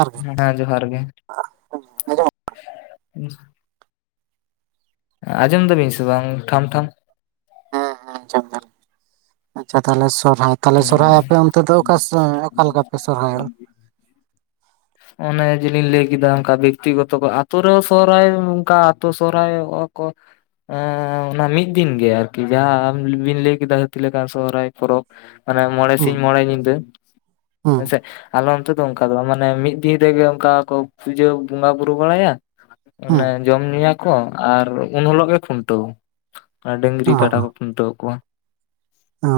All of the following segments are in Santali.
ᱟᱨ [unintelligible] ᱦᱮᱸ ᱡᱚᱦᱟᱨ ᱜᱮ ᱟᱸᱡᱚᱢᱚᱜ ᱟᱸᱡᱚᱢ ᱫᱟᱵᱤᱱ ᱥᱮ ᱵᱟᱝ ᱴᱷᱟᱢ ᱴᱷᱟᱢ ᱦᱮᱸ ᱦᱮᱸ ᱟᱪᱪᱷᱟ ᱛᱟᱦᱞᱮ ᱥᱚᱦᱨᱟᱭ ᱛᱟᱦᱞᱮ ᱥᱚᱨᱦᱟᱭ ᱠᱚ ᱚᱱᱛᱮ ᱫᱚ ᱚᱠᱟ ᱚᱠᱟ ᱞᱮᱠᱟ ᱯᱮ ᱥᱚᱨᱦᱟᱭ ᱚᱜᱼᱟ ᱚᱱᱮ ᱡᱤᱞᱤᱧ ᱞᱟᱹᱭ ᱠᱮᱫᱟ ᱚᱱᱠᱟ ᱵᱮᱠᱛᱤᱜᱚᱛᱚ ᱟᱛᱳ ᱨᱮ ᱥᱚᱦᱨᱟᱭ ᱚᱱᱠᱟ ᱟᱛᱳ ᱥᱚᱦᱨᱟᱭ ᱠᱚ ᱚᱱᱟ ᱢᱤᱫ ᱫᱤᱱᱜ ᱜᱮ ᱟᱨᱠᱤ ᱡᱟᱦᱟᱸ ᱟᱵᱤᱱ ᱞᱟᱹᱭ ᱠᱮᱫᱟ ᱦᱟᱹᱛᱤ ᱞᱮᱠᱟᱱ ᱥᱚᱦᱨᱟᱭ ᱯᱚᱨᱚᱵᱽ ᱚᱱᱮ ᱢᱚᱬᱮ ᱦᱩᱸ ᱥᱤᱧ ᱢᱚᱬᱮ ᱧᱤᱫᱟᱹ ᱦᱩᱸ ᱦᱮᱸᱥᱮ ᱟᱞᱮ ᱚᱱᱛᱮ ᱫᱚ ᱚᱱᱠᱟ ᱫᱚ ᱢᱟᱱᱮ ᱢᱤᱫ ᱫᱤᱱ ᱨᱮᱜᱮ ᱚᱱᱠᱟ ᱠᱚ ᱯᱩᱡᱟᱹ ᱵᱚᱸᱜᱟ ᱵᱩᱨᱩ ᱵᱟᱲᱟᱭᱟ ᱚᱱᱮ ᱡᱚᱢ ᱧᱩᱭᱟᱠᱚ ᱟᱨ ᱩᱱ ᱦᱤᱞᱚᱜ ᱜᱮ ᱠᱷᱩᱱᱴᱟᱹᱣ ᱟᱨ ᱰᱟᱹᱝᱨᱤ ᱠᱟᱰᱟ ᱦᱩᱸ ᱠᱚ ᱠᱷᱩᱱᱴᱟᱹᱣ ᱠᱚᱣᱟ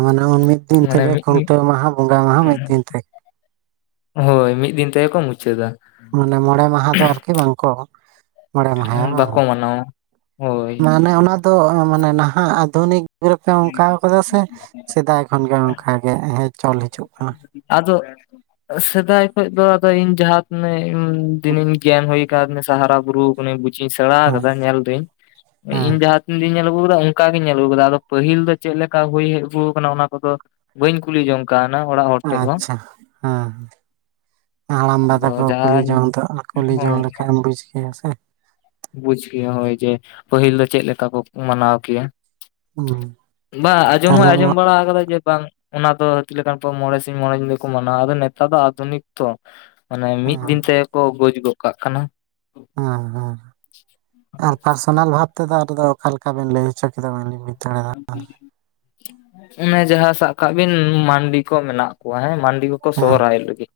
ᱢᱟᱱᱮ ᱢᱤᱫ ᱫᱤᱱ ᱢᱟᱱᱮ ᱛᱮᱠᱮ ᱢᱤᱫ ᱢᱤᱫ ᱠᱷᱩᱱᱴᱟᱹᱣ ᱢᱟᱦᱟ ᱵᱚᱸᱜᱟ ᱢᱟᱦᱟ ᱢᱤᱫ ᱫᱤᱱ ᱛᱮ ᱾ ᱦᱳᱭ ᱢᱤᱫ ᱫᱤᱱ ᱛᱟᱭᱚᱢ ᱠᱚ ᱢᱩᱪᱟᱹᱫᱟ ᱾ ᱢᱟᱱᱮ ᱢᱚᱬᱮ ᱢᱟᱦᱟ ᱫᱚ ᱟᱨᱠᱤ ᱵᱟᱝᱠᱚ ᱢᱚᱬᱮ ᱢᱟᱦᱟᱭᱟ ᱵᱟᱝ ᱵᱟᱠᱚ ᱢᱟᱱᱟᱣᱟ ᱦᱳᱭ ᱢᱟᱱᱮ ᱚᱱᱟ ᱫᱚ ᱢᱟᱱᱮ ᱱᱟᱦᱟᱜ ᱟᱫᱷᱩᱱᱤᱠ ᱜ ᱨᱮᱯᱮ [unintelligible] ᱚᱱᱠᱟ ᱠᱟᱫᱟ ᱥᱮ ᱥᱮᱫᱟᱭ ᱠᱷᱚᱱᱜ ᱚᱱᱠᱟ ᱜᱮ ᱦᱮᱸ ᱪᱚᱞ ᱦᱤᱡᱩᱜ ᱠᱟᱱᱟ ᱾ ᱟᱫᱚ ᱥᱮᱫᱟᱭ ᱠᱷᱚᱱ ᱫᱚ ᱟᱫᱚ ᱤᱧ ᱡᱟᱦᱟᱸᱛᱤᱱᱟᱹᱜ ᱫᱤᱱᱤᱧ ᱜᱮᱭᱟᱱ ᱦᱩᱭ ᱟᱠᱟᱫᱤᱧ ᱥᱮ ᱦᱟᱨᱟ ᱵᱩᱨᱩ ᱚᱱᱮ ᱵᱩᱡᱤᱧ ᱥᱮᱬᱟ ᱦᱮᱸ ᱟᱠᱟᱫᱟ ᱧᱮᱞ ᱫᱟᱹᱧ ᱦᱮᱸ ᱤᱧ ᱡᱟᱦᱟᱸ ᱛᱤᱱᱜᱤᱧ ᱧᱮᱞ ᱟᱹᱜᱩ ᱟᱠᱟᱫᱟ ᱚᱱᱠᱟᱜᱤᱧ ᱧᱮᱞ ᱟᱹᱜᱩ ᱟᱠᱟᱫᱟ ᱟᱫᱚ ᱯᱟᱹᱦᱤᱞ ᱫᱚ ᱪᱮᱫ ᱞᱮᱠᱟ ᱦᱩᱭ ᱦᱮᱡ ᱟᱹᱜᱩ ᱟᱠᱟᱱᱟ ᱚᱱᱟ ᱠᱚᱫᱚ ᱵᱟᱹᱧ ᱠᱩᱞᱤ ᱡᱚᱝ [unintelligible] ᱚᱲᱟᱜ ᱦᱚᱲ ᱴᱷᱮᱡ ᱦᱚᱸ ᱟᱪᱪᱷᱟ ᱦᱮᱸ ᱦᱮᱸ ᱦᱟᱲᱟᱢᱵᱟ ᱟᱫᱚ ᱛᱟᱠᱚ ᱠᱩᱞᱤ ᱡᱟᱦᱟᱸᱧ ᱡᱚᱝ ᱫᱚ ᱠᱩᱞᱤ ᱡᱚᱝ ᱞᱮᱠᱷᱟᱡ ᱮᱢ ᱵᱩᱡ ᱠᱮᱭᱟ ᱥᱮ ᱵᱩᱡ ᱠᱮᱭᱟ ᱦᱳᱭ ᱡᱮ ᱯᱟᱹᱦᱤᱞ ᱫᱚ ᱪᱮᱫ ᱞᱮᱠᱟ ᱠᱚ ᱢᱟᱱᱟᱣ ᱠᱮᱭᱟ? ᱦᱩᱸ ᱵᱟᱝ ᱟᱸᱡᱚᱢ ᱦᱚᱸ ᱛᱟᱦᱚᱞᱮ ᱟᱸᱡᱚᱢ ᱵᱟᱲᱟ ᱠᱟᱫᱟ ᱡᱮ ᱵᱟᱝ ᱚᱱᱟ ᱫᱚ ᱦᱟᱹᱛᱤ ᱞᱮᱠᱟᱱ ᱠᱚ ᱢᱚᱬᱮ ᱥᱤᱧ ᱢᱚᱬᱮ ᱧᱤᱫᱟᱹ ᱠᱚ ᱢᱟᱱᱟᱣᱟ ᱮᱫᱟ ᱱᱮᱛᱟᱨ ᱫᱚ ᱟᱫᱷᱩᱱᱤᱠ ᱛᱚ ᱢᱟᱱᱮ ᱢᱤᱫ ᱫᱤᱱ ᱦᱮᱸ ᱛᱮᱠᱚ ᱜᱚᱡ ᱜᱚᱜ ᱠᱟᱜ ᱠᱟᱱᱟ ᱾ ᱦᱮᱸ ᱦᱮᱸ ᱺ ᱟᱨ ᱯᱟᱨᱥᱚᱱᱟᱞ ᱵᱷᱟᱵ ᱱᱤᱛᱚ ᱫᱚ ᱟᱨ ᱫᱚ ᱚᱠᱟ ᱞᱮᱠᱟᱠᱟᱵᱱ ᱞᱟᱹᱭ ᱦᱚᱪᱚ ᱠᱮᱫᱟ ᱵᱟᱹᱞᱤᱧ ᱵᱩᱡ ᱫᱟᱲᱮᱭᱟᱫᱟ ᱾ ᱚᱱᱮ ᱡᱟᱦᱟᱸ ᱥᱟᱵ ᱠᱟᱜ ᱵᱤᱱ ᱢᱟᱱᱰᱤ ᱠᱚ ᱢᱮᱱᱟᱜ ᱠᱚᱣᱟ ᱦᱮᱸ ᱢᱟᱱᱰᱤ ᱠᱚ ᱾ ᱠᱚ ᱦᱮᱸ ᱥᱚᱦᱨᱟᱭᱳ ᱞᱟᱜᱤᱫ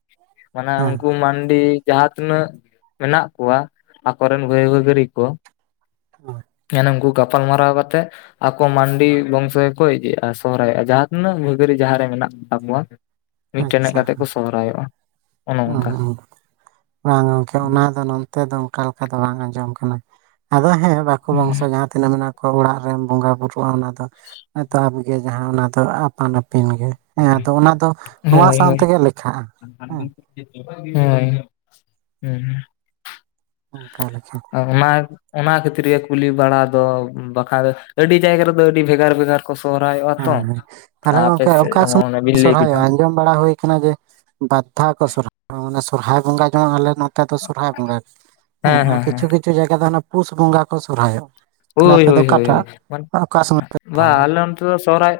ᱢᱟᱱᱮ ᱦᱮᱸ ᱩᱱᱠᱩ ᱢᱟᱱᱰᱤ ᱡᱟᱦᱟᱸ ᱛᱤᱱᱟᱹᱜ ᱢᱮᱱᱟᱜ ᱠᱚᱣᱟ ᱟᱠᱚᱨᱮᱱ ᱵᱟᱹᱭ ᱵᱟᱹᱜᱟᱹᱨᱤ ᱠᱚ ᱦᱮᱸ [unintelligible] ᱦᱮᱸ ᱱᱩᱝᱠᱩ [unintelligible] ᱜᱟᱯᱟᱞᱢᱟᱨᱟᱣ ᱠᱟᱛᱮ ᱟᱠᱚ ᱢᱟᱱᱰᱤ ᱵᱚᱝᱥᱚ ᱜᱮ ᱠᱚ ᱤᱫᱤᱜᱼᱟ ᱥᱚᱦᱨᱟᱭᱚᱜᱼᱟ ᱡᱟᱦᱟᱸ ᱛᱤᱱᱟᱹᱜ ᱵᱷᱟᱹᱜᱟᱹᱨᱤ ᱡᱟᱦᱟᱸᱨᱮ ᱢᱮᱱᱟᱜ ᱛᱟ ᱠᱚᱣᱟ ᱾ ᱦᱮᱸ ᱢᱤᱫᱴᱮᱱ ᱦᱮᱡ ᱟᱪᱪᱷᱟ ᱠᱟᱛᱮ ᱠᱚ ᱥᱚᱦᱨᱟᱭᱚᱜᱼᱟ ᱾ ᱵᱟᱝ ᱜᱚᱢᱠᱮ ᱚᱱᱟ ᱫᱚ ᱚ ᱚᱱᱠᱟ ᱞᱮᱠᱟ ᱫᱚ ᱵᱟᱝ ᱟᱸᱡᱚᱢ ᱠᱟᱱᱟ ᱟᱫᱚ ᱦᱮᱸ ᱟᱠᱚ ᱵᱚᱝᱥᱚ ᱡᱟᱦᱟᱸ ᱛᱤᱱᱟᱹᱜ ᱢᱮᱱᱟᱜ ᱠᱚᱣᱟ ᱚᱲᱟᱜ ᱨᱮᱱ ᱵᱚᱸᱜᱟ ᱵᱩᱨᱩᱜᱼᱟ ᱚᱱᱟᱫᱚ ᱮᱛᱚᱦᱚᱵ ᱜᱮ ᱡᱟᱦᱟᱸ ᱚᱱᱟ ᱫᱚ ᱟᱯᱟᱱ ᱟᱹᱯᱤᱱ ᱜᱮ ᱦᱮᱸ ᱟᱫᱚ ᱚᱱᱟ ᱫᱚ ᱱᱚᱣᱟ ᱥᱟᱶ ᱛᱮᱜᱮ ᱞᱮᱠᱷᱟᱜᱼᱟ ᱾ ᱦᱮᱸ ᱦᱮᱸ ᱾ [unintelligible] ᱚᱝᱠᱟ ᱞᱮᱠᱷᱟᱱ ᱚᱱᱟ ᱚᱱᱟ ᱠᱷᱟᱹᱛᱤᱨ ᱜᱮ ᱠᱩᱞᱤ ᱵᱟᱲᱟ ᱫᱚ ᱵᱟᱠᱷᱟᱱ ᱫᱚ ᱟᱹᱰᱤ ᱡᱟᱭᱜᱟ ᱨᱮᱫᱚ ᱟᱹᱰᱤ ᱵᱷᱮᱜᱟᱨ ᱵᱷᱮᱜᱟᱨ ᱠᱚ ᱥᱚᱦᱨᱟᱭᱚᱜᱼᱟ ᱛᱚ ᱦᱮᱸ ᱦᱮᱸ ᱟᱯᱮ ᱥᱮᱫ ᱵᱤᱱ ᱞᱟᱹᱭ ᱠᱮᱫᱟ ᱾ ᱟᱸᱚᱢ ᱵᱟᱲᱟ ᱦᱩᱭ ᱟᱠᱟᱱᱟ ᱡᱮ ᱵᱟᱫᱽᱫᱷᱟ ᱠᱚ ᱥᱚᱨ ᱢᱟᱱᱮ ᱥᱚᱨᱦᱟᱭ ᱵᱚᱸᱜᱟ ᱡᱮᱢᱚᱱ ᱟᱞᱮ ᱱᱮᱛᱟᱨ ᱫᱚ ᱥᱚᱨᱦᱟᱭ ᱵᱚᱸᱜᱟ ᱦᱮᱸ ᱟᱨ ᱠᱤᱪᱷᱩ ᱠᱤᱪᱷᱩ ᱡᱟᱭᱜᱟ ᱫᱚ ᱯᱩᱥ ᱵᱚᱸᱜᱟ ᱠᱚ ᱥᱚᱨᱦᱟᱭᱚᱜᱼᱟ ᱾ ᱳᱭ ᱦᱳᱭ ᱦᱳᱭ ᱦᱳᱭ ᱢᱟ ᱥᱚᱢᱚᱭ ᱯᱮ ᱵᱟᱝ ᱥᱚᱨᱦᱟᱭᱚᱜᱼᱟ ᱟᱞᱮ ᱱᱚᱛᱮ ᱫᱚ ᱥᱟᱨᱦᱟᱣ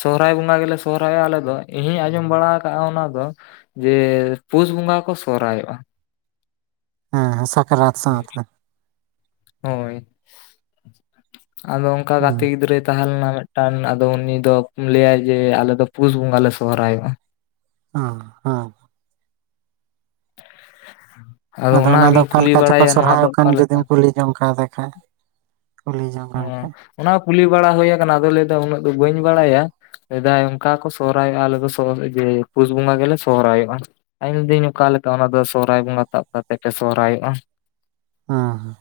ᱥᱚᱦᱚᱨᱟᱭ ᱵᱚᱸᱜᱟ ᱜᱮ ᱞᱮ ᱥᱚᱦᱚᱨᱟᱭᱚᱜᱟ ᱟᱞᱮ ᱫᱚ ᱤᱧ ᱦᱚᱧ ᱟᱸᱡᱚᱢ ᱵᱟᱲᱟ ᱟᱠᱟᱜᱼᱟ ᱚᱱᱟ ᱫᱚ ᱾ ᱡᱮ ᱯᱩᱥ ᱵᱚᱸᱜᱟ ᱠᱚ ᱥᱚᱦᱨᱟᱭᱚᱜᱼᱟ ᱾ ᱦᱮᱸ ᱦᱮᱸ ᱥᱟᱠᱨᱟᱛ ᱥᱟᱶᱛᱮ ᱾ ᱦᱳᱭ ᱾ ᱟᱫᱚ ᱚᱱᱠᱟ ᱦᱩᱸ ᱜᱟᱛᱮ ᱜᱤᱫᱽᱨᱟᱹᱭ ᱛᱟᱦᱮᱸ ᱞᱮᱱᱟ ᱢᱤᱫᱴᱮᱱ ᱾ ᱟᱫᱚ ᱩᱱᱤ ᱫᱚ ᱞᱟᱹᱭᱟ ᱡᱮ ᱟᱞᱮ ᱫᱚ ᱯᱩᱥ ᱵᱚᱸᱜᱟ ᱞᱮ ᱥᱚᱦᱨᱟᱭᱚᱜᱼᱟ ᱾ ᱚ ᱦᱟᱸ ᱟᱫᱚ ᱚᱱᱟ ᱫᱚ ᱚᱱᱟᱜᱤᱧ ᱚᱠᱟ ᱠᱩᱞᱤ ᱞᱮᱠᱟ ᱪᱚᱠᱚ ᱵᱟᱲᱟᱭᱟ ᱱᱚᱣᱟ ᱫᱚ ᱥᱚᱨᱦᱟᱭᱚᱜ ᱠᱟᱱ ᱚᱠᱟᱞᱮᱠᱟ? ᱡᱩᱫᱤᱢ ᱠᱩᱞᱤ ᱡᱚᱝ ᱠᱟ ᱫᱮ ᱠᱷᱟᱡ ᱾ ᱦᱩᱸ ᱾ ᱚᱱᱟ ᱦᱚᱸ ᱠᱩᱞᱤ ᱵᱟᱲᱟ ᱦᱩᱭ ᱟᱠᱟᱱᱟ ᱟᱫᱚᱭ ᱞᱟᱹᱭᱫᱟ ᱩᱱᱟᱹᱜ ᱫᱚ ᱵᱟᱹᱧ ᱵᱟᱲᱟᱭᱟ ᱾ ᱥᱮᱫᱟᱭ ᱚᱱᱠᱟ ᱠᱚ ᱥᱚᱦᱨᱟᱭᱚᱜᱼᱟ ᱟᱞᱮ ᱫᱚ ᱡᱮ ᱯᱩᱥ ᱵᱚᱸᱜᱟ ᱜᱮ ᱞᱮ ᱥᱚᱦᱨᱟᱭᱚᱜᱼᱟ ᱾ ᱤᱧ ᱫᱟᱹᱧ ᱚᱠᱟ ᱞᱮᱠᱟ ᱚᱱᱟ ᱫᱚ ᱥᱚᱦᱨᱟᱭ ᱵᱚᱸᱜᱟ ᱛᱟᱵ ᱠᱟᱛᱮᱫ ᱯᱮ ᱥᱚᱦᱚᱨᱟᱭᱚᱜᱼᱟ ᱾ ᱦᱮᱸ ᱾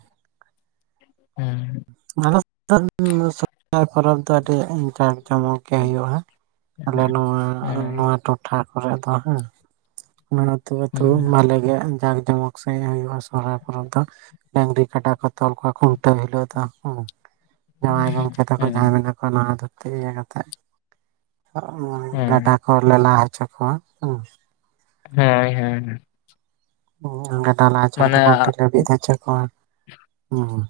ᱦᱮᱸ ᱟᱞᱮ ᱥᱚᱨᱚᱦᱟᱭ ᱯᱚᱨᱚᱵᱽ ᱫᱚ ᱟᱹᱰᱤ ᱴᱟ ᱡᱚᱢᱚᱠ ᱴᱤᱠᱟᱹ ᱦᱩᱭᱩᱜᱼᱟ ᱟᱞᱮ ᱱᱚᱣᱟ ᱦᱳᱭ ᱱᱚᱣᱟ ᱴᱚᱴᱷᱟ ᱠᱚᱨᱮᱜ ᱫᱚ ᱦᱮ ᱚᱱᱟ ᱛᱮᱜᱮ ᱵᱷᱟᱞᱮ ᱜᱮ ᱡᱟᱠ ᱡᱚᱢᱚᱠ ᱥᱮᱡ ᱦᱩᱭᱩᱜᱼᱟ ᱥᱚᱨᱦᱟᱭ ᱯᱚᱨᱚᱵᱽ ᱫᱚ ᱰᱟᱝᱨᱤ ᱠᱟᱰᱟ ᱠᱚ ᱛᱚᱞ ᱠᱚᱣᱟ ᱠᱷᱩᱱᱴᱟᱹᱣ ᱦᱤᱞᱳᱜ ᱛᱟᱦᱩᱸ ᱡᱟᱶᱟᱭ ᱜᱚᱢᱠᱮ ᱛᱟᱠᱚ ᱡᱟᱦᱟᱸᱭ ᱢᱮᱱᱟᱜ ᱠᱚᱣᱟ ᱱᱟᱣᱟ ᱫᱷᱩᱛᱤ ᱤᱭᱟᱹ ᱠᱟᱛᱮ ᱜᱟᱰᱟ ᱠᱚᱞᱮ ᱞᱟ ᱦᱚᱪᱚ ᱠᱚᱣᱟ ᱦᱮᱸ ᱦᱮᱸ ᱦᱮᱸ ᱦᱮᱸ ᱦᱮ ᱰᱟᱞᱟ ᱦᱚᱪᱚ ᱠᱟᱛᱮ ᱜᱩᱱᱴᱤ ᱞᱮᱵᱤᱫ ᱦᱚᱪᱚ ᱠᱚᱣᱟ ᱦᱮᱸ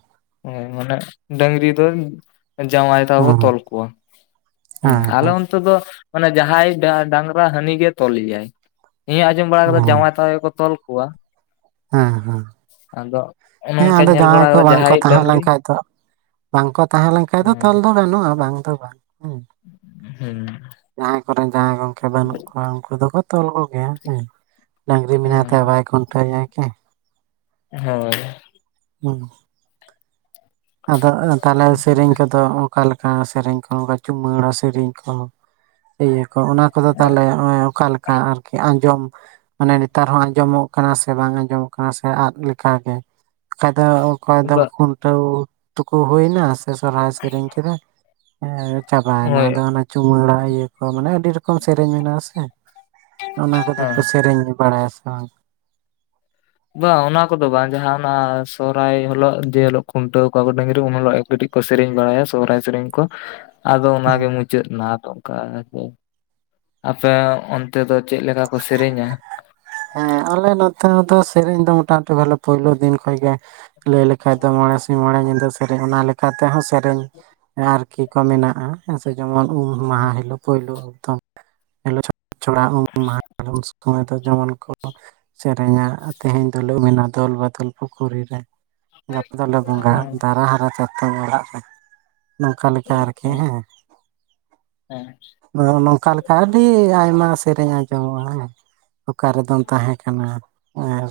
ᱢᱟᱱᱮ ᱰᱟᱝᱨᱤ ᱫᱚ ᱡᱟᱶᱟᱭ ᱦᱮᱸ ᱛᱟᱠᱚ ᱠᱚ ᱦᱮᱸ ᱦᱮᱸ ᱛᱚᱞ ᱠᱚᱣᱟ ᱦᱮᱸ ᱟᱞᱮ ᱚᱱᱛᱮ ᱫᱚ ᱢᱮ ᱡᱟᱦᱟᱸᱭ ᱰᱟᱝᱨᱟ ᱦᱟᱹᱱᱤ ᱜᱮ ᱛᱚᱞ ᱮᱭᱟᱭ ᱤᱧ ᱟᱸᱡᱚᱢ ᱵᱟᱲᱟ ᱠᱟᱫᱟ ᱡᱟᱶᱟᱭ ᱛᱟᱠᱚ ᱜᱮᱠᱚ ᱛᱚᱞ ᱠᱚᱣᱟ ᱾ ᱦᱮᱸ ᱦᱮᱸ ᱚᱱᱮ ᱦᱮᱸ ᱚᱱᱠᱟᱧ ᱟᱫᱚ ᱧᱮᱞ ᱵᱟᱲᱟ ᱡᱟᱦᱟᱸᱭ ᱠᱚ ᱠᱟᱫᱟ ᱵᱟᱝᱠᱚ ᱡᱟᱦᱟᱸᱭᱤᱡ ᱛᱟᱦᱮᱸ ᱰᱟᱹᱝᱨᱤ ᱞᱮᱱ ᱠᱷᱟᱡ ᱫᱚ ᱵᱟᱝ ᱠᱚ ᱛᱟᱦᱮᱸ ᱞᱮᱱᱠᱷᱟᱱᱡ ᱫᱚ ᱦᱩᱸ ᱛᱚᱞ ᱫᱚ ᱵᱟᱹᱱᱩᱜᱼᱟ ᱵᱟᱝ ᱫᱚ ᱵᱟᱝ ᱦᱮᱸ ᱡᱟᱦᱟᱸᱭ ᱠᱚᱨᱮᱱ ᱡᱟᱶᱟᱸᱭ ᱜᱚᱝᱠᱮ ᱵᱟᱹᱱᱩᱜ ᱠᱚᱣᱟ ᱩᱱᱠᱩ ᱫᱚᱠᱚ ᱛᱚᱞ ᱠᱚᱜᱮᱭᱟ ᱦᱮ ᱰᱟᱝᱨᱤ ᱢᱮᱱᱟᱭ ᱛᱟᱭ ᱦᱩᱸ ᱵᱟᱭ ᱠᱷᱩᱱᱴᱟᱹᱣᱭᱟ ᱦᱮ ᱦᱮᱸ ᱟᱫᱚ ᱛᱟᱦᱚᱞᱮ ᱥᱮᱨᱮᱧ ᱠᱚᱫᱚ ᱚᱠᱟ ᱞᱮᱠᱟ ᱥᱮᱨᱮᱧ ᱠᱚ ᱪᱩᱢᱟᱹᱲᱟ ᱥᱮᱨᱮᱧ ᱠᱚᱦᱚᱸ ᱤᱭᱟᱹ ᱠᱚ ᱚᱱᱟ ᱠᱚᱫᱚ ᱛᱟᱦᱚᱞᱮ ᱚᱠᱟ ᱞᱮᱠᱟ ᱟᱨᱠᱤ ᱟᱸᱡᱚᱢ ᱢᱟᱱᱮ ᱱᱮᱛᱟᱨ ᱦᱚᱸ ᱟᱸᱡᱚᱢᱚᱜ ᱠᱟᱱᱟ ᱥᱮ ᱵᱟᱝ ᱟᱸᱡᱚᱢᱚᱜ ᱠᱟᱱᱟ ᱥᱮ ᱟᱫ ᱞᱮᱠᱟ ᱜᱮ ᱫᱚ ᱚᱠᱚᱭ ᱫᱚ ᱵᱟ ᱠᱷᱩᱱᱴᱟᱹᱣ ᱛᱩᱠᱚ ᱦᱳᱭᱱᱟ ᱥᱮ ᱥᱚᱨᱦᱟᱭ ᱥᱮᱨᱮᱧ ᱠᱮᱫᱟ ᱦᱮᱸ ᱪᱟᱵᱟᱭᱮᱱᱟ ᱦᱳᱭ ᱟᱫᱚ ᱚᱱᱟ ᱪᱩᱢᱟᱹᱲᱟ ᱤᱭᱟᱹ ᱠᱚ ᱢᱟᱱᱮ ᱟᱹᱰᱤ ᱨᱚᱠᱚᱢ ᱥᱮᱨᱮᱧ ᱢᱮᱱᱟᱜ-ᱟ ᱥᱮ ᱚᱱᱟ ᱠᱚᱫᱚ ᱦᱮᱸ ᱠᱚ ᱥᱮᱨᱮᱧ ᱜᱮ ᱵᱟᱲᱟᱭᱟ ᱥᱮ ᱵᱟᱝ ᱵᱟᱝ ᱚᱱᱟ ᱠᱚᱫᱚ ᱵᱟᱝ ᱡᱟᱦᱟ ᱚᱱᱟ ᱥᱚᱦᱚᱨᱟᱭ ᱦᱤᱞᱳᱜ ᱡᱮ ᱦᱤᱞᱳᱜ ᱠᱷᱩᱱᱴᱟᱹᱣ ᱠᱚᱣᱟ ᱠᱚ ᱰᱟᱝᱨᱤ ᱩᱱ ᱦᱤᱞᱳᱜ ᱮ ᱠᱟᱹᱴᱤᱡ ᱠᱚ ᱥᱮᱨᱮᱧ ᱵᱟᱲᱟᱭᱟ ᱥᱚᱦᱨᱟᱭ ᱥᱮᱨᱮᱧ ᱠᱚ [unintelligible] ᱟᱫᱚ ᱚᱱᱟ ᱦᱩᱸ ᱜᱮ ᱢᱩ ᱢᱩᱪᱟᱹᱫ ᱨᱮᱱᱟᱜ ᱚᱠᱟ ᱟᱯᱮ ᱚᱱᱛᱮ ᱫᱚ ᱪᱮᱫ ᱞᱮᱠᱟ ᱠᱚ ᱥᱮᱨᱮᱧᱟ ᱦᱮᱸ ᱟᱞᱮ ᱱᱚᱛᱮ ᱫᱚ ᱥᱮᱨᱮᱧ ᱫᱚ ᱢᱚᱴᱟᱢᱩᱴᱤ ᱵᱚᱞᱮ ᱯᱳᱭᱞᱳ ᱫᱤᱱ ᱠᱷᱚᱱᱚᱡ ᱜᱮ ᱞᱟᱹᱭ ᱞᱮᱠᱷᱟᱡ ᱫᱚ ᱢᱚᱬᱮ ᱥᱤᱧ ᱢᱚᱬᱮ ᱧᱤᱫᱟᱹ ᱥᱮᱨᱮᱧ ᱚᱱᱟ ᱞᱮᱠᱟ ᱛᱮᱦᱚᱸ ᱥᱮᱨᱮᱧ ᱟᱨᱠᱤ ᱠᱚ ᱢᱮᱱᱟᱜᱼᱟᱸ ᱡᱮᱢᱚᱱ ᱩᱢ ᱢᱟᱦᱟ ᱦᱤᱞᱳᱜ ᱯᱳᱭᱞᱳ ᱫᱚᱢ ᱪᱷᱚᱲᱟ ᱩᱢ ᱢᱟᱦᱟ ᱥᱚᱢᱚᱭ ᱫᱚ ᱡᱮᱢᱚᱱ ᱠᱚ ᱥᱮᱨᱮᱧᱟ ᱛᱮᱦᱮᱧ ᱫᱚᱞᱮ ᱩᱢ ᱮᱱᱟ ᱢᱮ ᱫᱚᱞ ᱵᱟᱫᱚᱞ ᱯᱩᱠᱷᱩᱨᱤ ᱨᱮ ᱜᱟᱯᱟ ᱫᱚᱞᱮ ᱵᱚᱸᱜᱟᱜ ᱦᱮᱸ ᱫᱟᱨᱟ ᱦᱟᱨᱟ ᱪᱟᱛᱚᱢ ᱚᱲᱟᱜ ᱨᱮ ᱱᱚᱝᱠᱟ ᱞᱮᱠᱟ ᱟᱨᱠᱤ ᱦᱮᱸ ᱦᱮᱸ [unintelligible] ᱱᱚᱝᱠᱟ ᱞᱮᱠᱟ ᱟᱹᱰᱤ ᱟᱭᱢᱟ ᱥᱮᱨᱮᱧ ᱟᱸᱡᱚᱢᱚᱜᱼᱟ ᱦᱮᱸ ᱚᱠᱟ ᱨᱮᱫᱚᱱ ᱛᱟᱦᱮᱸ ᱠᱟᱱᱟ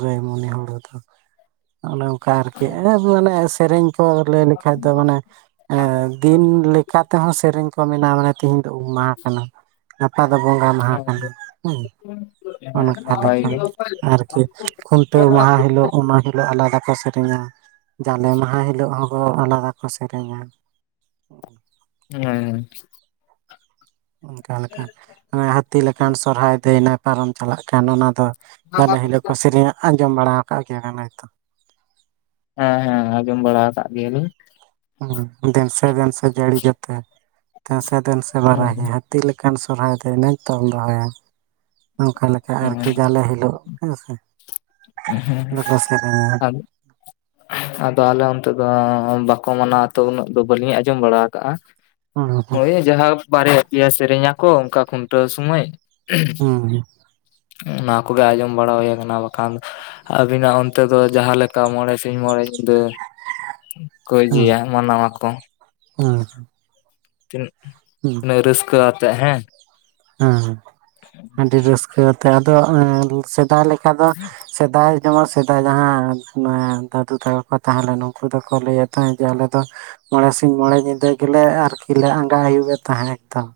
ᱨᱟᱹᱭᱢᱚᱱᱤ ᱦᱩᱲᱩ ᱫᱚ ᱚᱱᱮ ᱚᱱᱠᱟ ᱟᱨᱠᱤ ᱢᱟᱱᱮ ᱥᱮᱨᱮᱧ ᱠᱚ ᱞᱟᱹᱭ ᱞᱮᱠᱷᱟᱡ ᱫᱚ ᱢᱟᱱᱮ ᱦᱮᱸᱫᱤᱱ ᱞᱮᱠᱟ ᱛᱮᱦᱚᱸ ᱥᱮᱨᱮᱧ ᱠᱚ ᱢᱮᱱᱟᱣ ᱢᱟᱱᱮ ᱛᱤᱦᱤᱧ ᱫᱚ ᱩᱢ ᱢᱟᱦᱟ ᱠᱟᱱᱟ ᱜᱟᱯᱟ ᱫᱚ ᱵᱚᱸᱜᱟ ᱢᱟᱦᱟ ᱦᱮᱸ ᱠᱟᱱᱟ [unintelligible] ᱚᱱᱠᱟ ᱱᱟᱯᱟᱭ ᱞᱮᱠᱟ ᱜᱮ ᱟᱨᱠᱤ ᱠᱷᱩᱱᱴᱟᱹᱣ ᱢᱟᱦᱟ ᱦᱤᱞᱳᱜ ᱩᱢ ᱢᱟᱦᱟ ᱦᱤᱞᱳᱜ ᱟᱞᱟᱫᱟ ᱠᱚ ᱥᱮᱨᱮᱧᱟ ᱡᱟᱞᱮ ᱢᱟᱦᱟ ᱦᱤᱞᱳᱜ ᱦᱚᱸ ᱟᱞᱟᱫᱟ ᱠᱚ ᱥᱮᱨᱮᱧᱟ ᱦᱮᱸ ᱚᱱᱠᱟ ᱞᱮᱠᱟ ᱦᱟᱹᱛᱤ ᱞᱮᱠᱟᱱ ᱥᱚᱨᱦᱟᱭ ᱫᱟᱹᱭᱱᱟᱭ ᱯᱟᱨᱚᱢ ᱪᱟᱞᱟᱜ ᱠᱟᱱ ᱚᱱᱟ ᱫᱚ ᱡᱟᱞᱮ ᱦᱤᱞᱳᱜ ᱠᱚ ᱥᱮᱨᱮᱧ ᱟᱸᱡᱚᱢ ᱵᱟᱲᱟ ᱟᱠᱟᱫ ᱜᱮᱭᱟ ᱵᱮᱱ ᱦᱚᱭ ᱛᱚ ᱦᱮᱸ ᱦᱮᱸ ᱟᱸᱡᱚᱢ ᱵᱟᱲᱟ ᱟᱠᱟᱫ ᱜᱮᱭᱟᱞᱤᱧ ᱫᱮᱱ ᱥᱮ ᱫᱮᱱ ᱥᱮ ᱡᱟᱹᱲᱤ ᱡᱚᱛᱮ ᱫᱮᱱ ᱥᱮ ᱫᱮᱱ ᱥᱮ ᱦᱩᱸ ᱵᱟᱨᱦᱤ ᱦᱟᱹᱛᱤ ᱞᱮᱠᱟᱱ ᱥᱚᱨᱦᱟᱭ ᱫᱟᱸᱭ ᱱᱟ ᱛᱚᱞ ᱫᱚᱦᱚᱭᱟ ᱱᱚᱝᱠᱟ ᱞᱮᱠᱟ ᱦᱩᱸ ᱟᱨᱠᱤ ᱡᱟᱞᱮ ᱦᱤᱞᱳᱜ ᱦᱮᱸ ᱥᱮ ᱦᱩᱸ ᱥᱮᱨᱮᱧᱟ [unintelligible] ᱟᱫᱚ ᱟᱞᱮ ᱚᱱᱛᱮ ᱫᱚ ᱵᱟᱠᱚ ᱢᱟᱱᱟᱣ ᱛᱚ ᱩᱱᱟᱹᱜ ᱫᱚ ᱵᱟᱹᱞᱤᱧ ᱟᱸᱡᱚᱢ ᱵᱟᱲᱟ ᱟᱠᱟᱜ-ᱟ᱾ ᱦᱳᱭ ᱡᱟᱦᱟᱸ ᱵᱟᱨᱭᱟ ᱯᱮᱭᱟ ᱥᱮᱨᱮᱧ ᱟᱠᱚ ᱚᱱᱠᱟ ᱠᱷᱩᱱᱴᱟᱹᱣ ᱥᱚᱢᱚᱭ, ᱦᱩᱸ ᱦᱩᱸ ᱚᱱᱟ ᱠᱚᱜᱮ ᱟᱸᱡᱚᱢ ᱵᱟᱲᱟ ᱦᱩᱭ ᱟᱠᱟᱱᱟ ᱵᱟᱠᱷᱟᱱ ᱟᱹᱵᱤ ᱱᱟᱜ ᱚᱱ ᱚᱱᱛᱮ ᱫᱚ ᱡᱟᱦᱟᱸ ᱞᱮᱠᱟ ᱢᱚᱬᱮ ᱥᱤᱧ ᱢᱚᱬᱮ ᱧᱤᱫᱟᱹ ᱠᱚ ᱤᱫᱤᱭᱟ ᱢᱟᱱᱟᱣᱟᱠᱚ ᱦᱩᱸ ᱛᱤᱱᱟᱹ [inaudible] ᱨᱟᱹᱥᱠᱟᱹ ᱟᱛᱮᱜ ᱦᱮᱸ ᱦᱮᱸ ᱟᱹᱰᱤ ᱨᱟᱹᱥᱠᱟᱹ ᱟᱛᱮ ᱟᱫᱚ ᱥᱮᱫᱟᱭ ᱞᱮᱠᱟ ᱫᱚ ᱥᱮᱫᱟᱭ ᱡᱮᱢᱚᱱ ᱥᱮᱫᱟᱭ ᱡᱟᱦᱟᱸ ᱫᱟᱫᱩ ᱛᱟᱠᱚ ᱠᱚ ᱛᱟᱦᱮᱸ ᱞᱮᱱ ᱩᱱᱠᱩ ᱫᱚᱠᱚ ᱞᱟᱹᱭᱮᱫ ᱛᱟᱦᱮᱸᱫ ᱡᱮ ᱟᱞᱮ ᱫᱚ ᱢᱚᱬᱮ ᱥᱤᱧ ᱢᱚᱬᱮ ᱧᱤᱫᱟᱹ ᱜᱤᱞᱮ ᱟᱨᱠᱤ ᱞᱮ ᱟᱸᱜᱟ ᱟᱭᱩᱵᱮᱫ ᱛᱟᱦᱮᱸᱫ ᱮᱠᱫᱚᱢ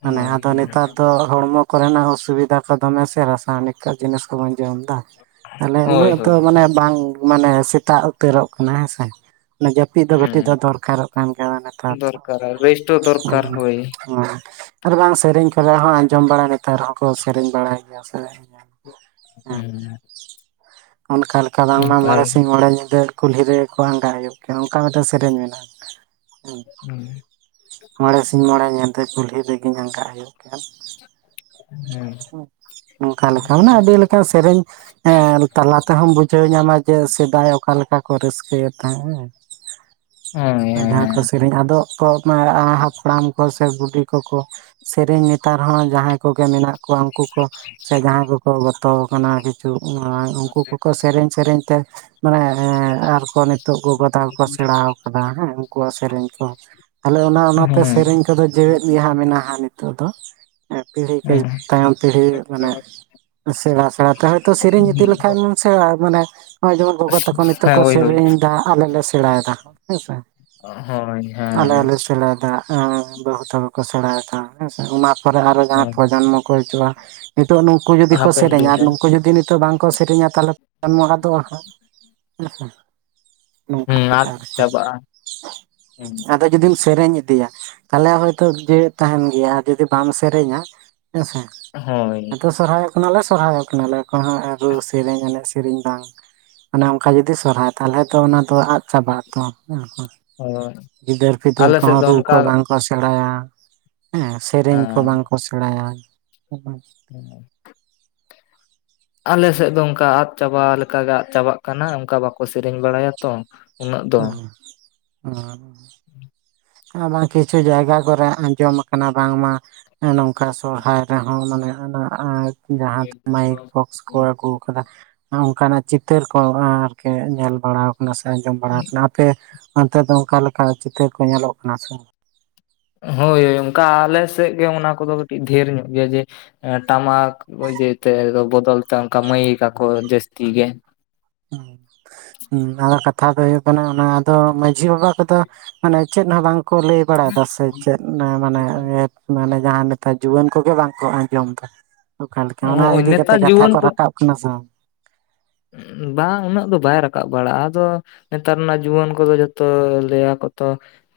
ᱦᱳᱭ ᱦᱩᱸ ᱦᱚ ᱦᱚᱲᱢᱚ ᱠᱚᱨᱮᱱᱟᱜ ᱚᱥᱩᱵᱤᱫᱟ ᱠᱚ ᱫᱚᱢᱮ ᱥᱮ ᱨᱟᱥᱟᱭᱚᱱᱤᱠ ᱡᱤᱱᱤᱥ ᱠᱚᱵᱚᱱ ᱡᱚᱢᱮᱫᱟ ᱛᱟᱦᱚᱞᱮ ᱦᱳᱭ ᱩᱱᱟᱹᱜ ᱦᱳᱭ ᱫᱚ ᱢᱟᱱᱮ ᱵᱟᱝ ᱢᱟᱱᱮ ᱥᱮᱛᱟᱜ ᱩᱛᱟᱹᱨᱚᱜ ᱠᱟᱱᱟ ᱦᱮᱸᱥᱮ ᱡᱚᱛᱚ ᱡᱟᱹᱯᱤᱫ ᱫᱚ ᱠᱟᱹᱴᱤᱡ ᱦᱮᱸ ᱫᱚ ᱫᱚᱨᱠᱟᱨᱚᱜ ᱠᱟᱱ ᱜᱮ ᱱᱮᱛᱟᱨ ᱫᱚ ᱫᱚᱨᱠᱟᱨᱟ ᱨᱮᱥᱴ ᱦᱚᱸ ᱫᱚᱨᱠᱟᱨ ᱦᱮᱸ ᱦᱳᱭ ᱦᱚᱸ ᱟᱨ ᱵᱟᱝ ᱥᱮᱨᱮᱧ ᱠᱚᱨᱮ ᱦᱚᱸ ᱟᱸᱡᱚᱢ ᱵᱟᱲᱟᱭ ᱱᱮᱛᱟᱨ ᱦᱚᱸᱠᱚ ᱥᱮᱨᱮᱧ ᱵᱟᱲᱟᱭ ᱜᱮᱭᱟ ᱥᱮ [unintelligible] ᱚᱱᱠᱟ ᱞᱮᱠᱟ ᱵᱟᱝᱢᱟ ᱯᱟᱭ ᱢᱚᱬᱮ ᱥᱤᱧ ᱢᱚᱬᱮ ᱧᱤᱫᱟᱹ ᱠᱩᱞᱦᱤ ᱨᱮ ᱠᱚ ᱟᱸᱜᱟ ᱟᱹᱭᱩᱜ ᱠᱮᱭᱟ ᱚᱱᱠᱟ ᱢᱤᱫᱴᱮᱱ ᱥᱮᱨᱮᱧ ᱢᱮᱱᱟᱜ-ᱟ [unintelligible] ᱢᱚᱬᱮ ᱥᱤᱧ ᱢᱚᱬᱮ ᱧᱤᱫᱟᱹ ᱠᱩᱞᱦᱤ ᱨᱤᱜᱤᱧ ᱟᱸᱜᱟ ᱟᱹᱭᱩᱜ ᱠᱮᱜ-ᱟ᱾ ᱦᱮᱸ ᱱᱝᱠᱟᱞᱮᱠᱟ ᱢᱟᱱᱮ ᱟᱹᱰᱤᱞᱮᱠᱟᱱ ᱥᱮᱨᱮᱧ ᱛᱟᱞᱟ ᱛᱮᱦᱚᱢ ᱵᱩᱡᱷᱟᱹᱣ ᱧᱟᱢᱟ ᱡᱮ ᱥᱮᱫᱟᱭ ᱚᱠᱟ ᱞᱮᱠᱟ ᱠᱚ ᱨᱟᱹᱥᱠᱟᱹᱭᱮᱫ ᱛᱟᱦᱮᱸ ᱡᱟᱦᱟᱸ ᱠᱚ ᱥᱮᱨᱮᱧ ᱟᱫᱚ ᱠᱚ ᱦᱟᱯᱲᱟᱢ ᱠᱚ ᱥᱮ ᱵᱩᱰᱷᱤ ᱠᱚᱠᱚ ᱥᱮᱨᱮᱧ ᱱᱮᱛᱟᱨ ᱦᱚᱸ ᱡᱟᱦᱟᱸᱭ ᱠᱚᱜᱮ ᱢᱮᱱᱟᱜ ᱠᱚᱣᱟ ᱩᱱᱠᱩ ᱠᱚ ᱥᱮ ᱡᱟᱦᱟᱸᱭ ᱠᱚᱠᱚ ᱜᱚᱛᱚᱣᱟᱠᱟᱱᱟ ᱡᱩᱢᱟᱭ ᱩᱱᱠᱩ ᱠᱚᱠᱚ ᱥᱮᱨᱮᱧ ᱥᱮᱨᱮᱧ ᱛᱮ ᱢᱟᱱᱮ ᱮᱸ ᱟᱨᱠᱚ ᱱᱤᱛᱚᱜ ᱠᱚᱜᱚ ᱛᱟ ᱠᱚᱠᱚ ᱥᱮᱬᱟᱣ ᱠᱟᱫᱟ ᱦᱮᱸ ᱩᱱᱠᱩᱣᱟᱜ ᱥᱮᱨᱮᱧ ᱠᱚ ᱛᱟᱦᱚᱞᱮ ᱚᱱᱟ ᱦᱮᱸ ᱚᱱᱟᱛᱮ ᱦᱮᱸ ᱥᱮᱨᱮᱧ ᱠᱚᱫᱚ ᱡᱮᱣᱮᱫ ᱜᱮᱟᱸᱜ ᱢᱮᱱᱟᱜ-ᱟ ᱱᱤᱛᱚᱜ ᱫᱚ ᱯᱤᱲᱦᱤ ᱠᱮ ᱛᱟᱭᱚᱢ ᱯᱤᱲᱦᱤ ᱢᱟᱱᱮ ᱥᱮᱬᱟ ᱥᱮᱬᱟᱛᱮ ᱦᱚᱭᱛᱳ ᱥᱮᱨᱮᱧ ᱤᱫᱤ ᱞᱮᱠᱷᱟᱱ ᱢᱟ ᱥᱮᱬᱟᱭ ᱢᱟᱱᱮ ᱱᱚᱚᱭ ᱡᱮᱢᱚᱱ ᱜᱚᱜᱚ ᱛᱟᱠᱚ ᱱᱤᱛᱚᱜ ᱠᱚ ᱦᱳᱭ ᱦᱳᱭ ᱥᱮᱨᱮᱧ ᱮᱫᱟ ᱟᱞᱮ ᱞᱮ ᱥᱮᱬᱟᱭᱮᱫᱟ, ᱦᱮᱸᱥᱮ ᱦᱳᱭ ᱦᱮᱸ ᱟᱞᱮ ᱞᱮ ᱥᱮᱬᱟᱭᱮᱫᱟ, ᱟ ᱵᱟᱹᱦᱩ ᱛᱟᱠᱚ ᱠᱚ ᱥᱮᱲᱟᱭ ᱫᱟ ᱦᱮᱸ ᱚᱱᱟ ᱯᱚᱨᱮ ᱟᱨᱚ ᱡᱟᱦᱟᱸᱭ ᱯᱨᱚᱡᱚᱱᱢᱚ ᱠᱚ ᱦᱤᱡᱩᱜ-ᱟ᱾ ᱱᱤᱛᱚᱜ ᱱᱩᱝᱠᱩ ᱡᱩᱫᱤ ᱠᱚ ᱦᱟᱯᱮᱱ ᱥᱮᱨᱮᱧᱟ ᱫᱤᱱ ᱟᱨ ᱨᱮ ᱱᱩᱠᱩ ᱡᱩᱫᱤ ᱱᱤᱛᱚᱜ ᱵᱟᱝᱠᱚ ᱥᱮᱨᱮᱧᱟ ᱛᱟᱦᱞᱮ [unintelligible] ᱟᱫᱚᱜ-ᱟ ᱦᱟᱸᱠ ᱱᱚᱝᱠᱟ ᱦᱩᱸ ᱟᱫ ᱟᱨᱠᱤ ᱪᱟᱵᱟᱜᱼᱟ ᱦᱩᱸ ᱡᱩᱫᱤᱢ ᱥᱮᱨᱮᱧ ᱤᱫᱤᱭᱟ ᱛᱟᱦᱚᱞᱮ ᱦᱚᱭᱛᱚ ᱡᱮᱣᱮᱫ ᱛᱟᱦᱮᱱ ᱜᱮᱭᱟ ᱟᱨ ᱡᱩᱫᱤ ᱵᱟᱢ ᱥᱮᱨᱮᱧᱟ ᱦᱮᱸ ᱥᱮ ᱦᱳᱭ ᱥᱚᱨᱦᱟᱭᱚᱜ ᱠᱟᱱᱟᱞᱮ ᱥᱚᱨᱦᱟᱭᱚᱜ ᱠᱟᱱᱟᱞᱮ ᱮᱠᱷᱚᱱ ᱨᱩ ᱥᱮᱨᱮᱧ ᱮᱱᱮᱡ ᱥᱮᱨᱮᱧ ᱵᱟᱝ ᱚᱱᱮ ᱚᱱᱠᱟ ᱡᱩᱫᱤ ᱥᱚᱨᱦᱟᱭ ᱛᱟᱦᱚᱞᱮ ᱛᱚ ᱚᱱᱟ ᱫᱚ ᱟᱫ ᱪᱟᱵᱟᱜ ᱛᱚ ᱦᱳᱭ ᱜᱤᱫᱟᱹᱨ ᱯᱤᱫᱟᱹᱨ ᱟᱞᱮ ᱥᱮᱫ ᱠᱚᱦᱚᱸ ᱫᱚ ᱨᱩ ᱠᱚ ᱚᱱᱠᱟ ᱵᱟᱝ ᱠᱚ ᱥᱮᱬᱟᱭᱟ ᱦᱮᱸ ᱥᱮᱨᱮᱧ ᱠᱚ ᱵᱟᱝ ᱦᱮᱸ ᱠᱚ ᱥᱮᱬᱟᱭᱟ᱾ [inaudible] ᱟᱞᱮᱥᱮᱫ ᱫᱚ ᱚᱱᱠᱟ ᱟᱫ ᱪᱟᱵᱟ ᱞᱮᱠᱟᱜ ᱜᱮ ᱟᱫ ᱪᱟᱵᱟᱜ ᱠᱟᱱᱟ ᱚᱱᱠᱟ ᱵᱟᱠᱚ ᱥᱮᱨᱮᱧ ᱵᱟᱲᱟᱭᱟ ᱛᱚ ᱩᱱᱟᱹᱜ ᱫᱚ ᱚ ᱚ ᱟᱨ ᱵᱟᱝ ᱠᱤᱪᱷᱩ ᱡᱟᱭᱜᱟ ᱠᱚᱨᱮ ᱟᱸᱡᱚᱢ ᱠᱟᱱᱟ ᱵᱟᱝᱢᱟ ᱦᱮᱸ ᱱᱚᱝᱠᱟ ᱥᱚᱨᱚᱦᱟᱭ ᱨᱮᱦᱚᱸ ᱢᱟᱱᱮ ᱚᱱᱟ ᱟᱡ ᱡᱟᱦᱟᱸ ᱫᱚ ᱢᱟᱭᱤᱠ ᱵᱚᱠᱥ ᱠᱚ ᱟᱹᱜᱩ ᱟᱠᱟᱫᱟ ᱚᱱᱠᱟ ᱱᱟᱜ ᱪᱤᱛᱟᱹᱨ ᱠᱚ ᱟᱨ ᱠᱤ ᱧᱮᱞ ᱵᱟᱲᱟ ᱟᱠᱟᱱᱟ ᱥᱮ ᱟᱸᱡᱚᱢ ᱵᱟᱲᱟ ᱟᱠᱟᱱᱟ᱾ ᱟᱯᱮ ᱚᱱᱛᱮ ᱫᱚ ᱚᱱᱠᱟ ᱞᱮᱠᱟ ᱪᱤᱛᱟᱹᱨ ᱠᱚ ᱧᱮᱞᱚᱜ ᱠᱟᱱᱟ ᱥᱮ ᱦᱳᱭ ᱦᱳᱭ ᱚᱱᱠᱟ ᱟᱞᱮ ᱥᱮᱠ ᱜᱮ ᱚᱱᱟ ᱠᱚᱫᱚ ᱠᱟᱹᱴᱤᱡ ᱰᱷᱮᱨ ᱧᱚᱜ ᱜᱮᱭᱟ ᱡᱮ ᱴᱟᱢᱟᱠ ᱡᱮᱛᱮ [inaudible] ᱵᱚᱫᱚᱞ ᱛᱮ ᱚᱱᱠᱟ ᱢᱟᱭᱤᱠ ᱟᱠᱚ ᱡᱟᱹᱥᱛᱤ ᱜᱮ [inaudible] ᱦᱩᱸ ᱟᱫᱚ ᱠᱟᱛᱷᱟ ᱫᱚ ᱦᱳᱭᱳᱜ ᱠᱟᱱᱟ ᱚᱱᱟ᱾ ᱟᱫᱚ ᱢᱟᱺᱡᱷᱤ ᱵᱟᱵᱟ ᱠᱚᱫᱚ ᱢᱟᱱᱮ ᱪᱮᱫ ᱦᱚᱸ ᱵᱟᱝ ᱠᱚ ᱞᱟᱹᱭ ᱵᱟᱲᱟᱭ ᱮᱫᱟ ᱥᱮ ᱪᱮᱫ ᱢᱟᱱᱮ ᱤᱭᱟᱹ [inaudible] ᱢᱟᱱᱮ ᱡᱟᱦᱟᱸ ᱱᱮᱛᱟᱨ ᱡᱩᱣᱟᱹᱱ ᱠᱚᱜᱮ ᱵᱟᱝ ᱠᱚ ᱟᱸᱡᱚᱢ ᱫᱟ᱾ ᱚᱠᱟ ᱞᱮᱠᱟ ᱚᱱᱟ ᱤᱫᱤ ᱠᱟᱛᱮ ᱱᱮᱛᱟᱨ ᱠᱟᱛᱷᱟ ᱡᱩᱣᱟᱹᱱ ᱠᱚ ᱨᱟᱠᱟᱵ ᱠᱟᱱᱟ ᱥᱮ ᱵᱟᱝ᱾ ᱵᱟᱝ ᱩᱱᱟᱹᱜ ᱫᱚ ᱵᱟᱭ ᱨᱟᱠᱟᱵ ᱵᱟᱲᱟᱜᱼᱟ᱾ ᱟᱫᱚ ᱱᱮᱛᱟᱨ ᱨᱮᱱᱟᱜ ᱡᱩᱣᱟᱹᱱ ᱠᱚᱫᱚ ᱡᱚᱛᱚ ᱞᱟᱹᱭᱟᱠᱚᱛᱚ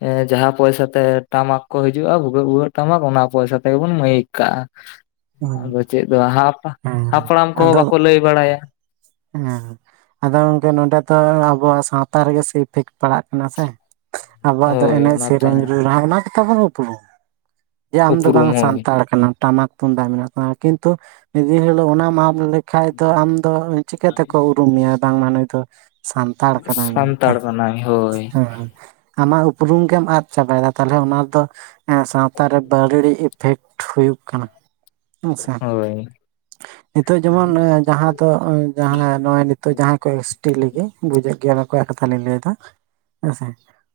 ᱮ ᱡᱟᱦᱟᱸ ᱯᱚᱭᱥᱟ ᱛᱮ ᱴᱟᱢᱟᱠ ᱠᱚ ᱦᱤᱡᱩᱜ-ᱟ ᱵᱷᱩᱜᱟᱹᱜ ᱵᱷᱩᱜᱟᱹᱜ ᱴᱟᱢᱟᱠ ᱚᱱᱟ ᱯᱚᱭᱥᱟ ᱛᱮᱜᱮᱵᱚᱱ ᱢᱟᱹᱭᱤᱠ ᱠᱟᱜ-ᱟ᱾ ᱦᱩᱸ ᱟᱫᱚ ᱪᱮᱫ ᱫᱚ ᱦᱟᱯ, ᱦᱮᱸ ᱦᱟᱯᱲᱟᱢ ᱠᱚᱦᱚᱸ ᱟᱫᱚ ᱵᱟᱠᱚ ᱞᱟᱹᱭ ᱵᱟᱲᱟᱭᱟ᱾ ᱦᱮᱸ ᱟᱫᱚ ᱜᱚᱝᱠᱮ ᱱᱚᱸᱰᱮ ᱫᱚ ᱟᱵᱚᱣᱟᱜ ᱥᱟᱶᱛᱟ ᱨᱮᱜᱮ ᱥᱮ ᱤᱯᱷᱮᱠᱴ ᱯᱟᱲᱟᱜ ᱠᱟᱱᱟ ᱥᱮ᱾ ᱟᱵᱚᱣᱟᱜ ᱫᱚ ᱦᱳᱭ ᱮᱱᱮᱡᱽ ᱚᱱᱟ ᱛᱚ ᱥᱮᱨᱮᱧ ᱦᱮᱸ ᱨᱩ ᱨᱟᱦᱟ ᱚᱱᱟ ᱜᱮ ᱛᱟᱵᱚᱱ ᱩᱯᱨᱩᱢ᱾ ᱡᱮ ᱟᱢ ᱫᱚ ᱩᱯᱨᱩᱢ ᱵᱟᱝ ᱦᱳᱭ ᱥᱟᱱᱛᱟᱲ ᱠᱟᱱᱟᱢ᱾ ᱴᱟᱢᱟᱠ ᱛᱩᱢᱫᱟᱜ ᱢᱮᱱᱟᱜ ᱛᱟᱢᱟ ᱠᱤᱱᱛᱩ ᱢᱤᱫ ᱫᱤᱱ ᱦᱤᱞᱳᱜ ᱚᱱᱟᱢ [inaudible] ᱠᱷᱟᱡ ᱫᱚ᱾ ᱟᱢᱫᱚ ᱪᱤᱠᱟᱹ ᱛᱮᱠᱚ ᱩᱨᱩᱢ ᱢᱮᱭᱟ ᱵᱟᱝ ᱢᱟ ᱱᱩᱭ ᱫᱚ ᱥᱟᱱᱛᱟᱲ ᱠᱟᱱᱟᱭ ᱢᱮᱱᱛᱮ ᱥᱟᱱᱛᱟᱲ ᱠᱟᱱᱟᱭ ᱦᱳᱭ ᱦᱮᱸ ᱟᱢᱟᱜ ᱩᱯᱨᱩᱢ ᱜᱮᱢ ᱟᱫ ᱪᱟᱵᱟᱭ ᱮᱫᱟ ᱛᱟᱦᱚᱞᱮ ᱚᱱᱟ ᱫᱚ ᱮᱸ ᱥᱟᱶᱛᱟ ᱨᱮ ᱵᱟᱹᱲᱟᱹᱲᱤ ᱤᱯᱷᱮᱠᱴ [inaudible] ᱦᱩᱭᱩᱜ ᱠᱟᱱᱟ᱾ ᱦᱮᱸ ᱥᱮᱴ ᱦᱳᱭ ᱱᱤᱛᱚᱜ ᱡᱮᱢᱚᱱ ᱡᱟᱦᱟᱸ ᱫᱚ [unintelligible] ᱱᱚᱜᱼᱚᱭ ᱱᱤᱛᱚᱜ ᱡᱟᱦᱟᱸ ᱠᱚᱭᱥᱴᱤᱜ [inaudible] ᱵᱩᱡ ᱜᱮᱭᱟ ᱚᱠᱚᱭᱟᱜ ᱠᱟᱛᱷᱟ ᱞᱤᱧ ᱞᱟᱹᱭ ᱮᱫᱟ᱾ ᱦᱮᱸ ᱥᱮ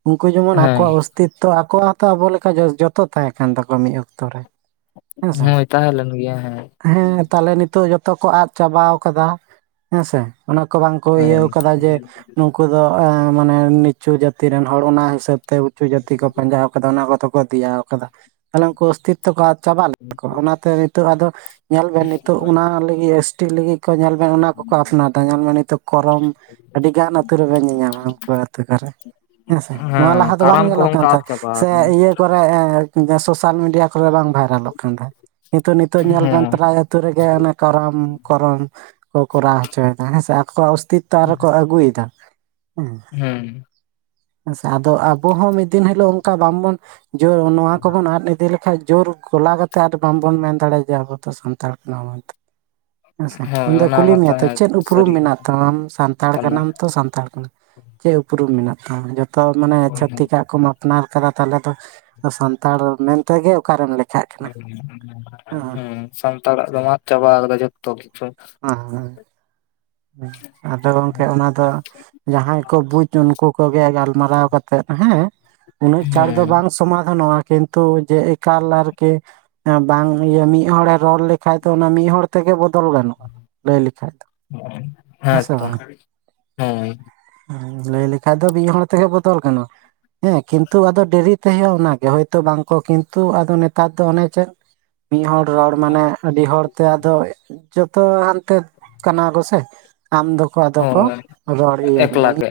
ᱩᱱᱠᱩ ᱡᱮᱢᱚᱱ ᱦᱮᱸ ᱟᱠᱚᱣᱟᱜ ᱚᱥᱛᱤᱛᱛᱚ ᱟᱠᱚ ᱢᱟᱛᱚ ᱟᱵᱚ ᱞᱮᱠᱟ ᱡᱚᱛᱚ ᱛᱟᱦᱮᱸ ᱠᱟᱱ ᱛᱟᱠᱚᱣᱟ ᱢᱤᱫ ᱚᱠᱛᱚ ᱨᱮ ᱦᱮᱸᱥᱮ ᱦᱳᱭ ᱛᱟᱦᱮᱸ ᱞᱮᱱ ᱜᱮᱭᱟ ᱦᱮᱸ ᱦᱮᱸ ᱛᱟᱦᱞᱮ ᱱᱤᱛᱚᱜ ᱡᱚᱛᱚ ᱠᱚ ᱟᱫ ᱪᱟᱵᱟ ᱟᱠᱟᱫᱟ᱾ ᱦᱮᱸ ᱥᱮ ᱚᱱᱟ ᱠᱚ ᱵᱟᱝ ᱠᱚ ᱤᱭᱟᱹ ᱦᱳᱭ ᱠᱟᱫᱟ ᱡᱮ ᱱᱩᱠ ᱩᱱᱠᱩ ᱫᱚ ᱢᱟᱱᱮ ᱱᱤᱪᱩ ᱡᱟᱹᱛᱤ ᱨᱮᱱ ᱦᱚᱲ ᱚᱱᱟ ᱦᱤᱥᱟᱹᱵ ᱩᱪᱩ ᱡᱟᱹᱛᱤ ᱠᱚ ᱯᱟᱸᱡᱟ ᱟᱠᱟᱫᱟ ᱚᱱᱟ ᱠᱚᱫᱚ ᱠᱚ ᱫᱮᱭᱟ ᱟᱠᱟᱫᱟ᱾ ᱛᱟᱦᱞᱮ ᱩᱱᱠᱩ ᱚᱥᱛᱤᱛᱚ ᱱᱤᱛ ᱠᱚ ᱪᱟᱵᱟᱜ ᱞᱮᱫᱟ ᱠᱚ ᱚᱱᱟᱛᱮ ᱱᱤᱛᱚᱜ ᱟᱫᱚ ᱧᱮᱞ ᱵᱮᱱ ᱱᱤᱛᱚᱜ ᱚᱱᱟ ᱞᱟᱹᱜᱤᱫ ᱮᱥ ᱴᱤ ᱞᱟᱹᱜᱤᱫ ᱠᱚ ᱧᱮᱞ ᱢᱮ ᱚᱱᱟ ᱠᱚᱠᱚ ᱟᱯᱱᱟᱨ ᱫᱟ ᱧᱮᱞ ᱢᱮ ᱱᱤᱛᱚ ᱠᱚᱨᱚᱢ ᱟᱹᱰᱤ ᱜᱟᱱ ᱟᱹᱛᱩ ᱨᱮᱵᱮᱱ ᱧᱮᱧᱟᱢ-ᱟ ᱩᱱᱠᱩ ᱟᱹᱛᱩ ᱠᱚᱨᱮ ᱦᱮᱸ ᱥᱮ ᱱᱚᱣᱟ ᱦᱮᱸ ᱞᱟᱦᱟ ᱫᱚ ᱵᱟᱝ ᱠᱟᱨᱟᱢ ᱧᱮᱞᱚᱜ ᱠᱚᱦᱚᱸ ᱠᱟᱱ ᱚᱱᱠᱟ ᱟᱫ ᱛᱟᱦᱮᱸ ᱪᱟᱵᱟ ᱥᱮ ᱟᱠᱟᱱᱟ ᱤᱭᱟᱹ [inaudible] ᱠᱚᱨᱮ [inaudible] ᱥᱳᱥᱟᱞ ᱢᱤᱰᱤᱭᱟ ᱠᱚᱨᱮ ᱵᱟᱝ ᱵᱷᱟᱭᱨᱟᱞᱚᱜ ᱠᱟᱱ ᱛᱟᱦᱮᱸ᱾ ᱱᱤᱛᱚᱜ, ᱱᱤᱛᱚᱜ ᱧᱮᱞ ᱵᱮᱱ ᱦᱮᱸ ᱯᱨᱟᱭ ᱟᱹᱛᱩ ᱨᱮᱜᱮ ᱚᱱᱮ ᱠᱚᱨᱚᱢ, ᱠᱚᱨᱚᱢ᱾ ᱠᱚ ᱠᱚᱨᱟᱣ ᱦᱚᱪᱚᱭ ᱮᱫᱟ ᱦᱮᱸ ᱥᱮ, ᱟᱠᱚᱣᱟᱜ ᱚᱥᱛᱤᱛᱛᱚ ᱟᱨᱦᱚᱸ ᱠᱚ ᱟᱹᱜᱩᱭ ᱮᱫᱟ᱾ ᱦᱮᱸ ᱦᱩᱸ ᱦᱮᱸ ᱥᱮ, ᱟᱫᱚ ᱟᱵᱚ ᱦᱚᱸ ᱢᱤᱫ ᱫᱤᱱ ᱦᱤᱞᱳᱜ ᱚᱱᱠᱟ ᱵᱟᱝ ᱵᱚᱱ ᱡᱳᱨ ᱱᱚᱣᱟ ᱠᱚ ᱵᱚᱱ ᱟᱫ ᱤᱫᱤ ᱞᱮᱠᱷᱟᱡ ᱡᱳᱨ ᱠᱷᱚᱞᱟ [unintelligible] ᱠᱟᱛᱮ ᱟᱨ ᱵᱟᱝ ᱵᱚᱱ ᱢᱮᱱ ᱫᱟᱲᱮᱭᱟᱜᱼᱟ ᱡᱮ ᱟᱵᱚ ᱫᱚ ᱥᱟᱱᱛᱟᱲ ᱠᱟᱱᱟ ᱵᱚᱱ ᱢᱮᱱᱛᱮ, ᱦᱳᱭ ᱦᱮᱸ ᱥᱮ᱾ ᱚᱱᱟ ᱠᱩᱞᱤ ᱢᱮᱭᱟ ᱢᱟᱛᱚ ᱛᱚ, ᱦᱮᱸ ᱪᱮᱫ ᱩᱯᱨᱩᱢ ᱥᱟᱹᱨᱤ ᱢᱮᱱᱟᱜ ᱠᱟᱛᱷᱟ ᱛᱟᱢᱟ ᱟᱢ ᱥᱟᱱᱛᱟᱲ ᱠᱟᱱᱟ ᱠᱟᱱᱟᱢ ᱛᱚ ᱥᱟᱱᱛᱟᱲ ᱠᱟᱱᱟ᱾ ᱪᱮᱫ ᱩᱯᱨᱩᱢ ᱢᱮᱱᱟᱜ ᱛᱟᱢᱟ‌ᱡᱚᱛᱚ ᱢᱟᱱᱮ ᱪᱷᱛᱤᱠᱟᱜ ᱠᱚᱢᱟ ᱟᱯᱱᱟᱨ ᱠᱟᱫᱟ ᱛᱟᱦᱚᱞᱮ ᱫᱚ ᱥᱟᱱᱛᱟᱲ ᱢᱮᱱᱛᱮ ᱜᱮ ᱚᱠᱟᱨᱮᱢ ᱞᱮᱠᱷᱟᱜ ᱠᱟᱱᱟ [inaudible] ᱦᱩᱸ ᱥᱟᱱᱛᱟᱲ-ᱟ ᱫᱚᱢ ᱟᱫ ᱪᱟᱵᱟ ᱟᱠᱟᱫᱟ ᱡᱷᱚᱛᱚ ᱠᱤᱪᱷᱩ ᱾ ᱦᱮᱸ, ᱦᱮᱸ, ᱟᱫᱚ ᱜᱚᱝᱠᱮ ᱚᱱᱟ ᱫᱚ ᱡᱟᱦᱟᱸᱭ ᱵᱩᱡ ᱩᱱᱠᱩ ᱠᱚᱜᱮ ᱜᱟᱞᱢᱟᱨᱟᱣ ᱠᱟᱛᱮ ᱦᱮᱸ, ᱩᱱᱟᱹᱜ ᱪᱷᱟᱬ ᱫᱚ ᱦᱮᱸ ᱵᱟᱝ ᱥᱚᱢᱟᱫᱷᱟᱱᱚᱜᱼᱟ᱾ ᱠᱤᱱᱛᱩ ᱡᱮ ᱮᱠᱟᱞ ᱟᱨ ᱠᱤ ᱵᱟᱝ ᱤᱭᱟᱹ ᱢᱤᱫ ᱦᱚᱲᱮ ᱨᱚᱲ ᱞᱮᱠᱷᱟᱡ ᱫᱚ ᱚᱱᱟ ᱢᱤᱫ ᱦᱚᱲ ᱛᱮᱜᱮ ᱵᱚᱫᱚᱞ ᱜᱟᱱᱚᱜᱼᱟ ᱞᱟᱹᱭ ᱞᱮᱠᱷᱟᱡ ᱫᱚ᱾ ᱦᱮᱸ ᱥᱮ ᱛᱚ, ᱵᱟᱝ ᱦᱮᱸ ᱞᱟᱹᱭ ᱞᱮᱠᱷᱟᱡ ᱫᱚ ᱢᱤᱫ ᱦᱚᱲ ᱛᱮᱜᱮ ᱵᱚᱫᱚᱞ ᱜᱟᱱᱚᱜ-ᱟ᱾ ᱦᱮᱸ ᱠᱤᱱᱛᱩ ᱟᱫᱚ ᱰᱮᱨᱤ ᱛᱮ ᱦᱳᱭᱳᱼᱟ ᱚᱱᱟᱜᱮ ᱦᱳᱭᱛᱳ ᱵᱟᱝᱠᱚ ᱠᱤᱱᱛᱩ ᱟᱫᱚ ᱱᱮᱛᱟᱨ ᱫᱚ ᱚᱱᱮ ᱪᱮᱫ ᱢᱤᱫᱦᱚᱲ ᱨᱚᱲ ᱢᱟᱱᱮ ᱟᱹᱰᱤ ᱦᱚᱲᱛᱮ ᱟᱫᱚ ᱡᱚᱛᱚ ᱦᱟᱱᱛᱮ ᱠᱟᱱᱟ ᱠᱚᱥ ᱟᱢ ᱫᱚᱠᱚ ᱟᱫᱚ ᱠᱚ ᱦᱳᱭ ᱨᱚᱲ ᱤᱭᱟᱹ ᱢᱮᱭᱟ᱾ ᱮᱠᱞᱟ ᱜᱮ